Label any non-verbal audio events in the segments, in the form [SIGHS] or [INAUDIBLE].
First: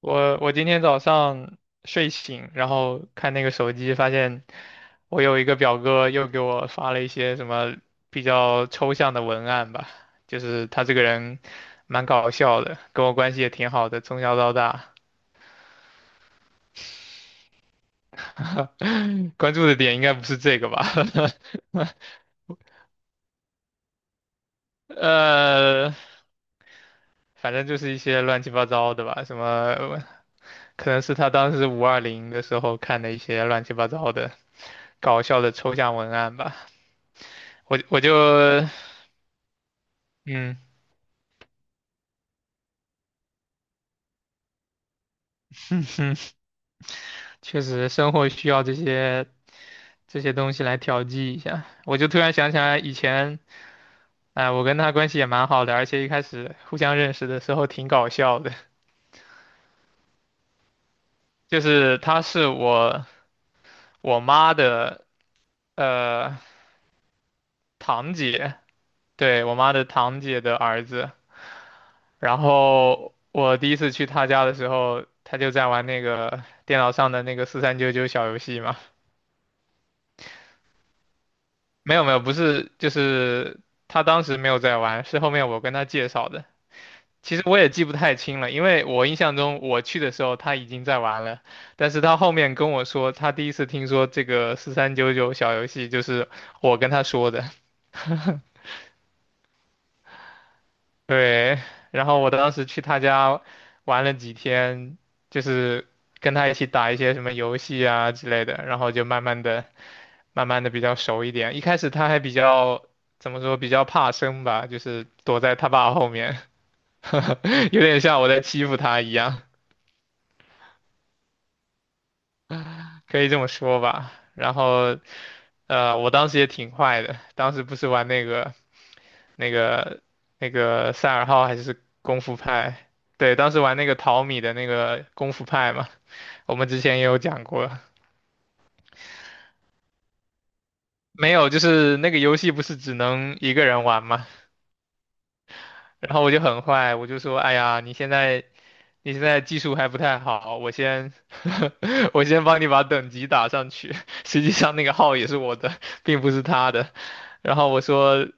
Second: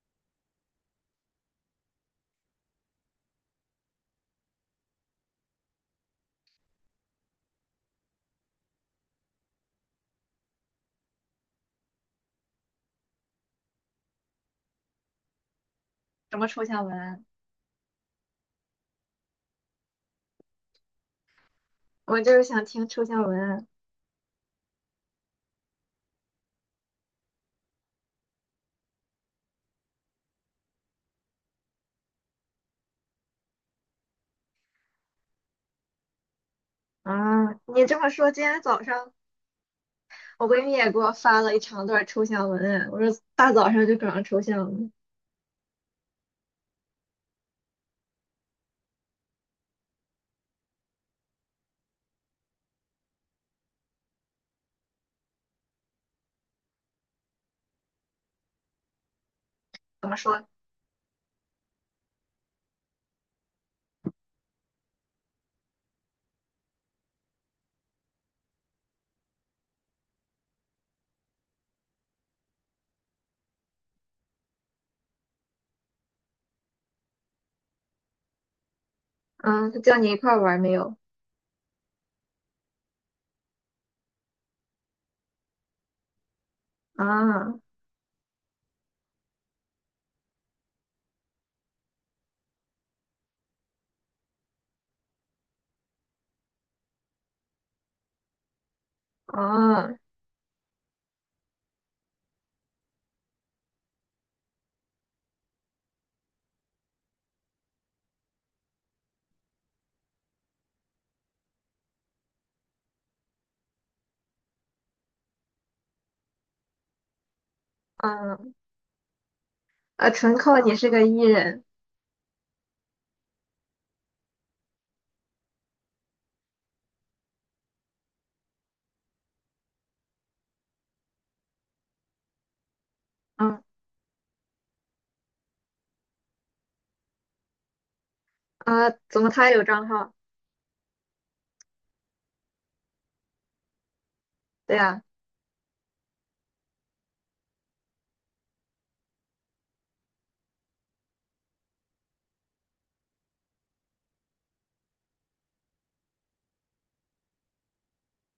我今天早上睡醒，然后看那个手机，发现我有一个表哥又给我发了一些什么比较抽象的文案吧，就是他这个人蛮搞笑的，跟我关系也挺好的，从小到大，什么抽象文案？[LAUGHS] 关注的点应该不是这个吧？[LAUGHS] 我就是想听抽象文案呃，反正就是一些乱七八糟的吧，什么可能是他当时520的时候看的一些乱七八糟的搞笑的抽象文案吧。啊！我你这我么就说，今天早上我嗯，闺蜜也给我发了一长段抽象文案。我说大早上就搞上抽象了，确实生活需要这些东西来调剂一下。我就突然想起来以前，哎、我跟他关系也蛮好的，而且一开始互相认识的时候挺搞笑的，怎么说？就是他是我妈的呃堂姐，对，我妈的堂姐的儿子。然后我第一次去他家的时候，他就在玩那个电脑上的那个四三九九小游戏嘛。嗯，他叫你一块儿玩没有？没有没有，不是，就是他当时没有在玩，是后面我跟他介绍的。其实啊我也记不太清了，因为我印象中我去的时候他已经在玩了，但是他后面跟我说他第一次听说这个四三九九小游戏，就是我跟他说的。[LAUGHS] 啊对，然后我当时去他家玩了几天，就是跟他一起打一些什么游戏啊之类的，然后就慢慢的慢慢的比较熟一点。一开始他还比较怎么说，比较怕生吧，就是躲在他爸后面，[LAUGHS] 有点像我啊！在欺负他一样，啊！纯靠你是个艺人。可以这么说吧。然后，我当时也挺坏的，当时不是玩那个那个赛尔号还是功夫派？对，当时嗯玩那个淘米的那个功夫派嘛，我们之前也有讲过。啊，怎么他也有账号？没有，就是那个游戏不是只能一个人玩嘛，对呀、然后我就很坏，我就说，哎呀，你现在技术还不太好，我先 [LAUGHS] 我先帮你把等级打上去。实际上那个号也是我的，并不是他的。然后我说，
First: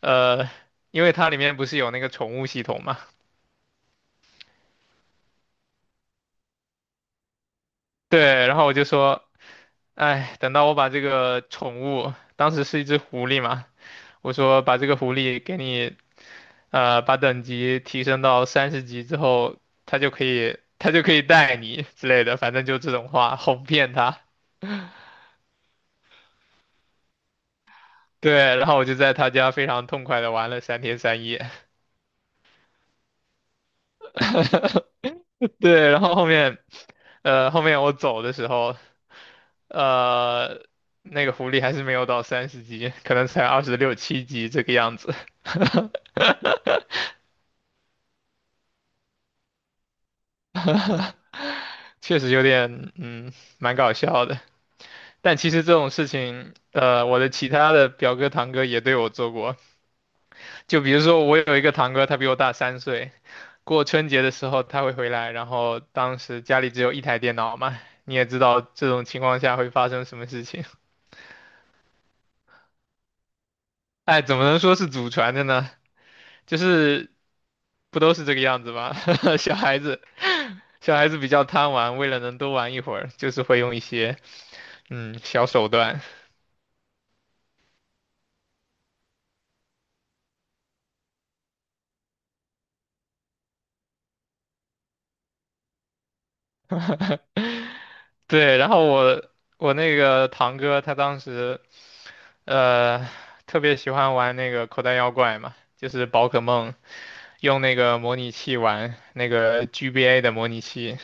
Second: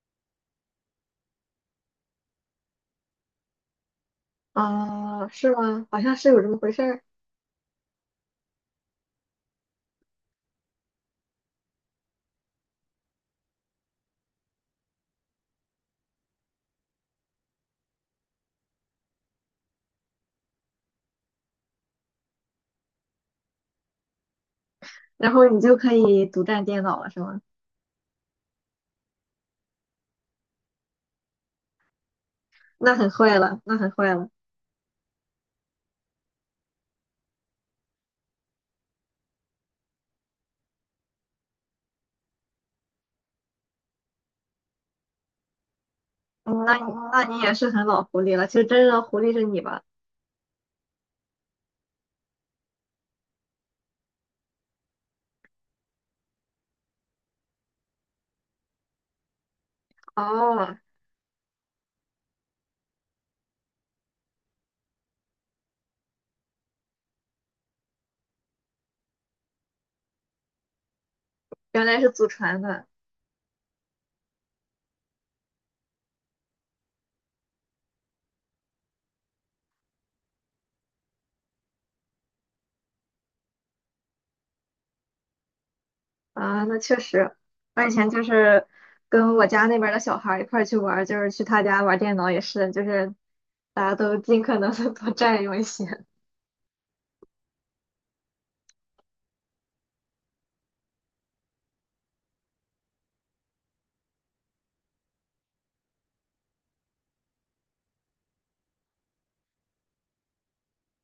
呃，因为它里面不是有那个宠物系统嘛，啊，啊是吗？好像是有这么回事儿。对。然后我就说，哎，等到我把这个宠物，当时是一只狐狸嘛，我说把这个狐狸给你，把等级提升到三十级之后，它就可以带你之类的，反正就这种话，哄骗他。然后你就可以独占电脑了，是吗？[LAUGHS] 对，然后我就在他家非常痛快的玩了3天3夜。那很坏了，那很坏了。[LAUGHS] 对，然后后面我走的时候，呃，那个狐狸还是没有到三十级，可能才二十六七级这个样子，那你也是很老狐狸了。其实真正的狐狸是你吧？[LAUGHS] 确实有点，蛮搞笑的。但其实这种事情，我的其他的表哥堂哥也对我做过，哦，就比如说我有一个堂哥，他比我大三岁，过春节的时候他会回来，然后当时家里只有一台电脑嘛，你也知道这种情况下会发生什么事情。原来是祖传的 [LAUGHS] 哎，怎么能说是祖传的呢？就是不都是这个样子吗？[LAUGHS] 小孩子，小孩子比较贪玩，为了能多玩一会儿，就是会用一些小手段。啊，那确实。我以前就是跟我家那边儿的小孩儿一块儿去玩儿就是去他家玩儿电脑也是，就是大家都尽可能的多占用一些。对，然后我那个堂哥他当时呃特别喜欢玩那个口袋妖怪嘛，就是宝可梦。用那个模拟器玩那个 GBA 的模拟器。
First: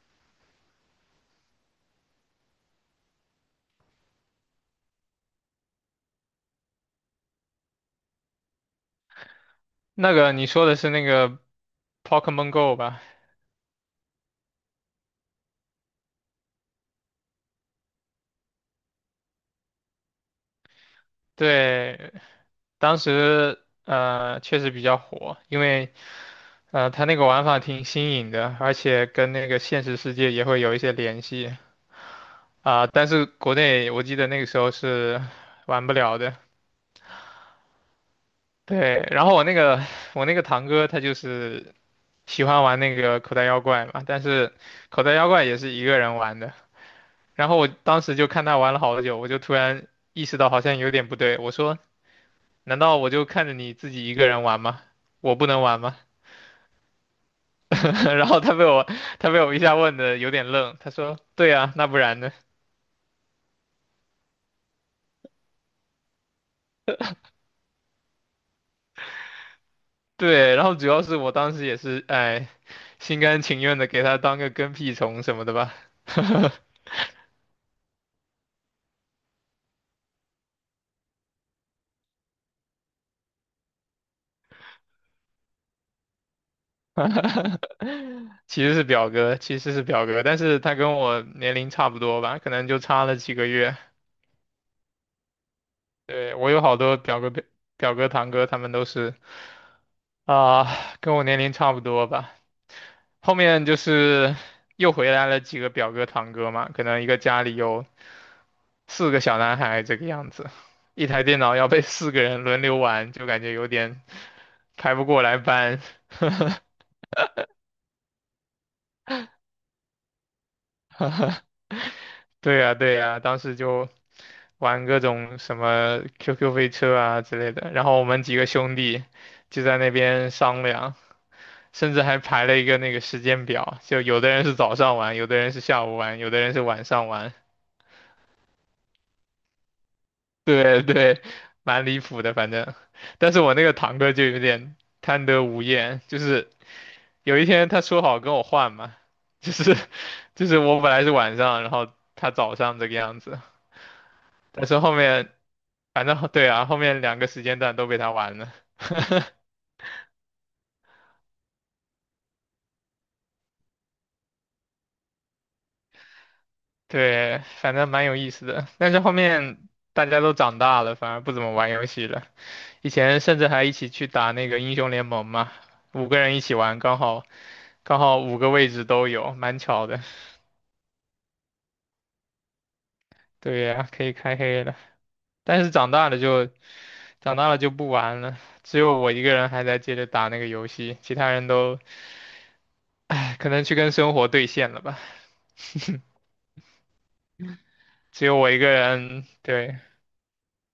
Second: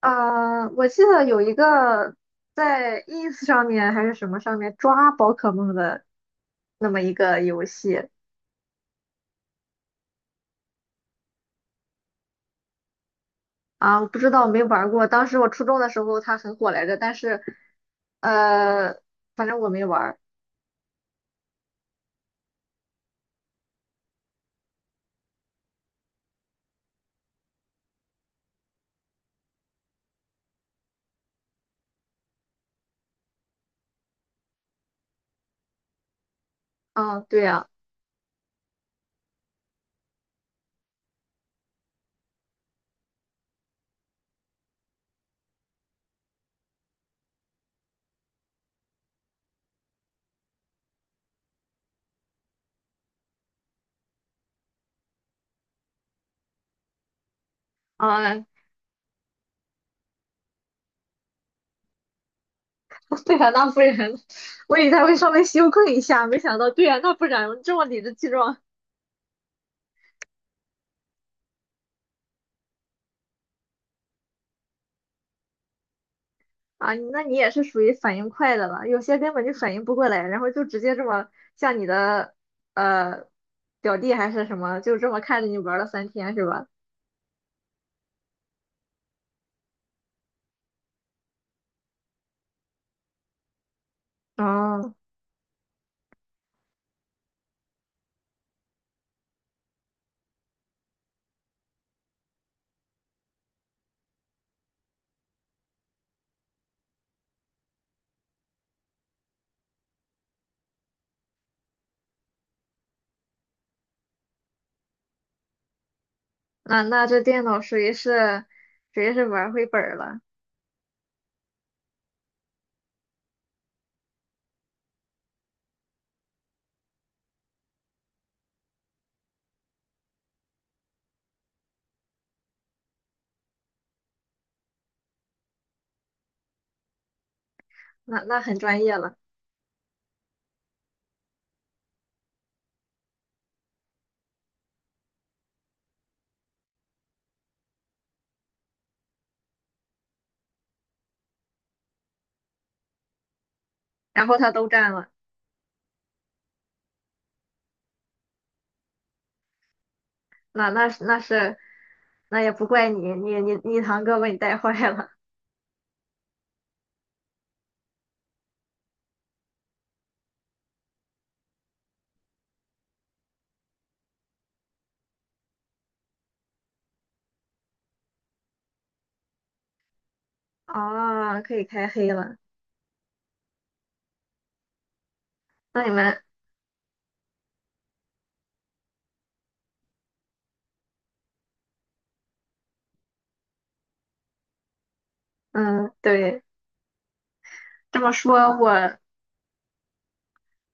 啊，我记得有一个在 ins 上面还是什么上面抓宝可梦的那么一个游戏，那个你说的是那个 Pokemon Go 吧？啊，我不知道，没玩儿过。当时我初中的时候它很火来着，但是，呃，反正我没玩儿。对，当时确实比较火，因为它那个玩法挺新颖的，而且跟那个现实世界也会有一些联系啊、但是国内我记得那个时候是玩不了的。啊，对呀，对，然后我那个堂哥他就是喜欢玩那个口袋妖怪嘛，但是口袋妖怪也是一个人玩的，然后我当时就看他玩了好久，我就突然意识到好像有点不对，我说难道我就看着你自己一个人玩吗？我不能玩吗？[LAUGHS] 然后啊，他被 [LAUGHS] 我他被我一下问的有点愣，他说对啊，那不然呢？对呀，那不然，我以为他会稍微羞愧一下，没想到，对呀，那不然这么理直气壮对，然后主要是我当时也是哎心甘情愿的给他当个跟屁虫什么的吧。啊，那你也是属于反应快的了，有些根本就反应不过来，然后就直接这么像你的呃表弟还是什么，就这么看着你玩了3天是吧？[LAUGHS] 其实是表哥，但是他跟我年龄差不多吧，可能就差了几个月。哦，对，我有好多表哥、表哥、堂哥，他们都是啊，跟我年龄差不多吧。后面就是又回来了几个表哥堂哥嘛，可能一个家里有四个小男孩这个样子，一台电脑要被四个人轮流玩，就感觉有点排不过来班。[LAUGHS] 那这电脑属于是玩儿回本儿了，对呀，对呀，当时就玩各种什么 QQ 飞车啊之类的，然后我们几个兄弟就在那边商量，甚至还排了一个那个时间表，就有的人是早上玩，有的人是下午玩，有的人是晚上玩。那很专业了。[LAUGHS] 对对，蛮离谱的，反正。但是我那个堂哥就有点贪得无厌，就是有一天他说好跟我换嘛，[LAUGHS] 就是就是我本来是晚上，然后他早上这个样子，然后他都但是占后了，面反正对啊，后面两个时间段都被他玩了。[LAUGHS] 那那也不怪你，你堂哥把你带坏了对，反正蛮有意思的。但是后面大家都长大了，反而不怎么玩游戏了。以前甚至还一起去打那个英雄联盟嘛，五个人一起玩，刚好五个位置都有，蛮巧的。啊 [LAUGHS]，可以开黑了。对呀，可以开黑了。但是那你长大了们，就长大了就不玩了，只有我一个人还在接着打那个游戏，其他人都 [SIGHS] 唉可能去跟生活对线了吧，嗯，[LAUGHS] 对，这么只有我说一个我人，对。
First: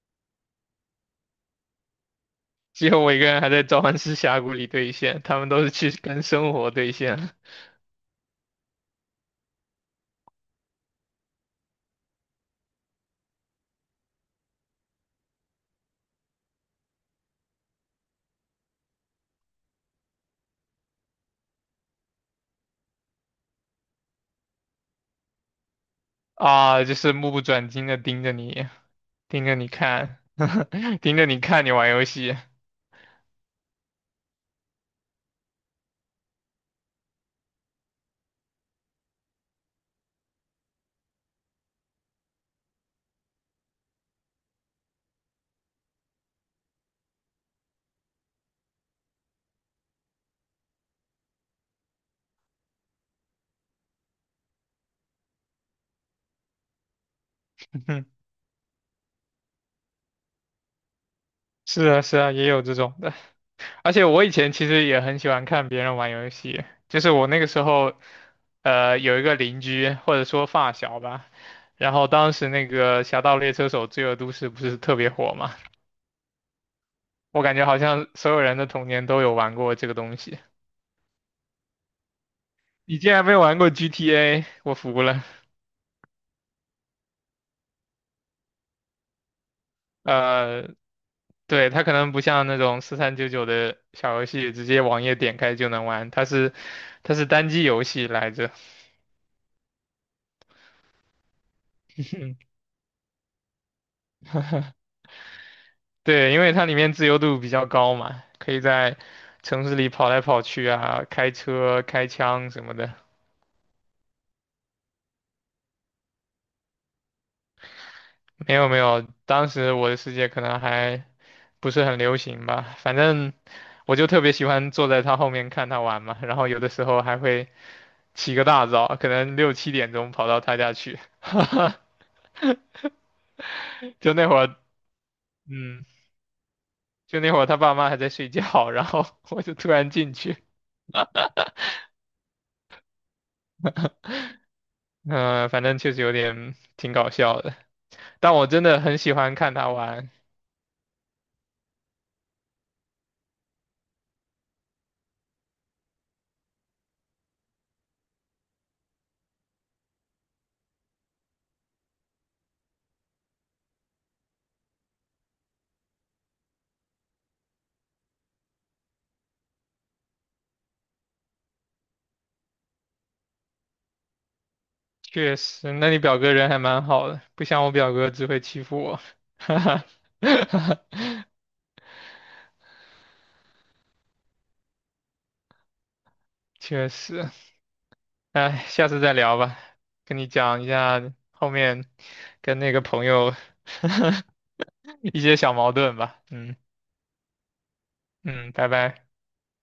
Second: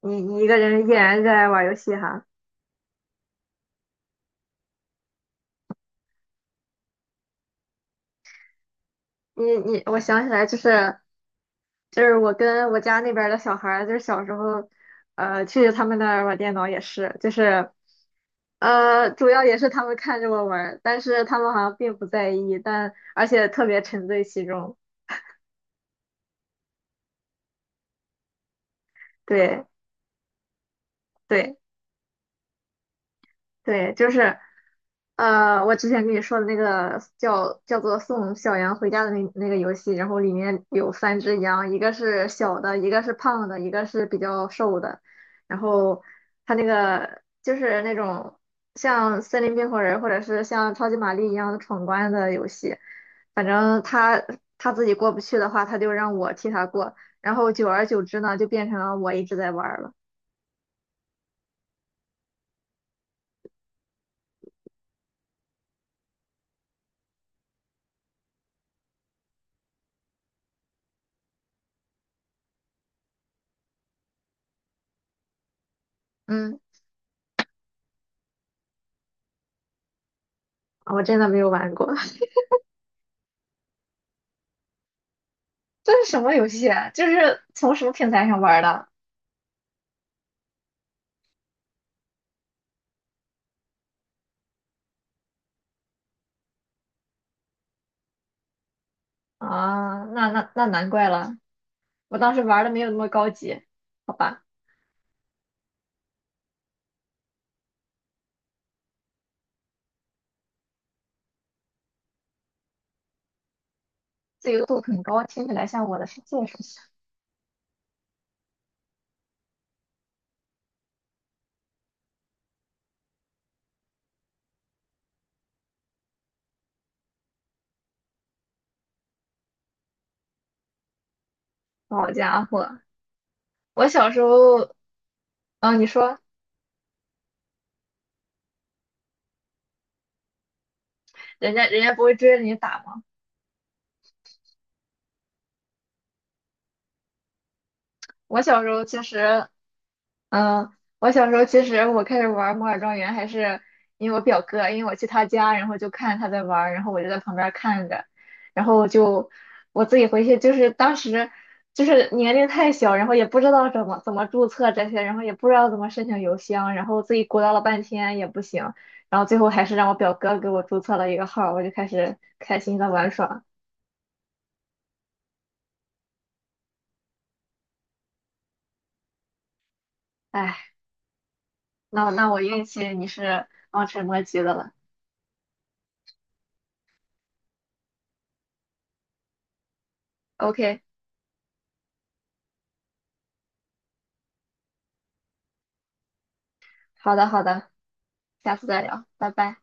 你一个人依然热爱玩游戏哈，只有我一个人还在召唤师峡谷里兑现，他们都是去跟生活兑现我想起来就是我跟我家那边儿的小孩儿就是小时候，去他们那儿玩电脑也是，就是。主要也是他们看着我玩儿但是他们好像并不在意，但而且特别沉醉其中。啊，就是目不转睛的盯着你，盯着对你看，[LAUGHS] 盯着你对，看你玩游戏。对，就是，我之前跟你说的那个叫做《送小羊回家》的那个游戏，然后里面有三只羊，一个是小的，一个是胖的，一个是比较瘦的。然后它那个就是那种像森林冰火人或者是像超级玛丽一样的闯关的游戏，反正他自己过不去的话，他就让我替他过，然后久而久之 [LAUGHS] 呢，就变成了我一直在玩儿了。是啊，是啊，也有这种的。而且我以前其实也很喜欢看别人玩游戏，就是我那个时候，有一个邻居或者说发小吧，然后当时那个《侠盗猎车手：罪恶都市》不是特别火嘛，嗯，我感觉好像所有人的童年都有玩过这个东西。我真的没有玩过。你竟然没玩过 GTA，我服了。这是什么游戏啊就是从什么平台上玩的呃，对，它可能不像那种四三九九的小游戏，直接网页点开就能玩，它是单机游戏来着。啊？那难怪了，我当时玩的没有那么高级，好吧？对，因为它里面自由度比较高嘛，可以在城市里跑来跑去啊，开车、开枪什么的。自由度很高，听起来像我的世界似的。没有没有，当时我的世界可能还不是很流行吧，反正我就特别喜欢坐在他后面看他玩嘛，然后有的时候还会起个大早，可能六七点钟跑到他家去，[LAUGHS] 好家伙，我小就时那会儿，候，啊，嗯，你说就那会儿他爸妈还在睡觉，然后 [LAUGHS] 我就突然进去，人家不会追着你打吗？嗯、反正确实有点挺搞笑的，但我我真小时的候很其喜欢实看他玩，嗯，我小时候其实我开始玩《摩尔庄园》还是因为我表哥，因为我去他家，然后就看他在玩儿然后我就在旁边儿看着，然后就我自己回去，就是当时就是年龄太小，然后也不知道怎么注册这些，然后也不知道怎么申请邮箱，然后自己鼓捣了半天也不行，然后最后还是让我表哥给我注册了一个号儿我就开始开心的玩耍。确实，那你表哥人还蛮好的，不像我表哥只会欺负我，[LAUGHS] 哈哈。哎，那我运气你是望尘莫及的了。确实，哎，下次再聊吧，跟你讲一 OK，下后面跟那个朋友 [LAUGHS] 一些小矛盾吧。嗯好的好的，嗯，下次拜再聊，拜。拜拜。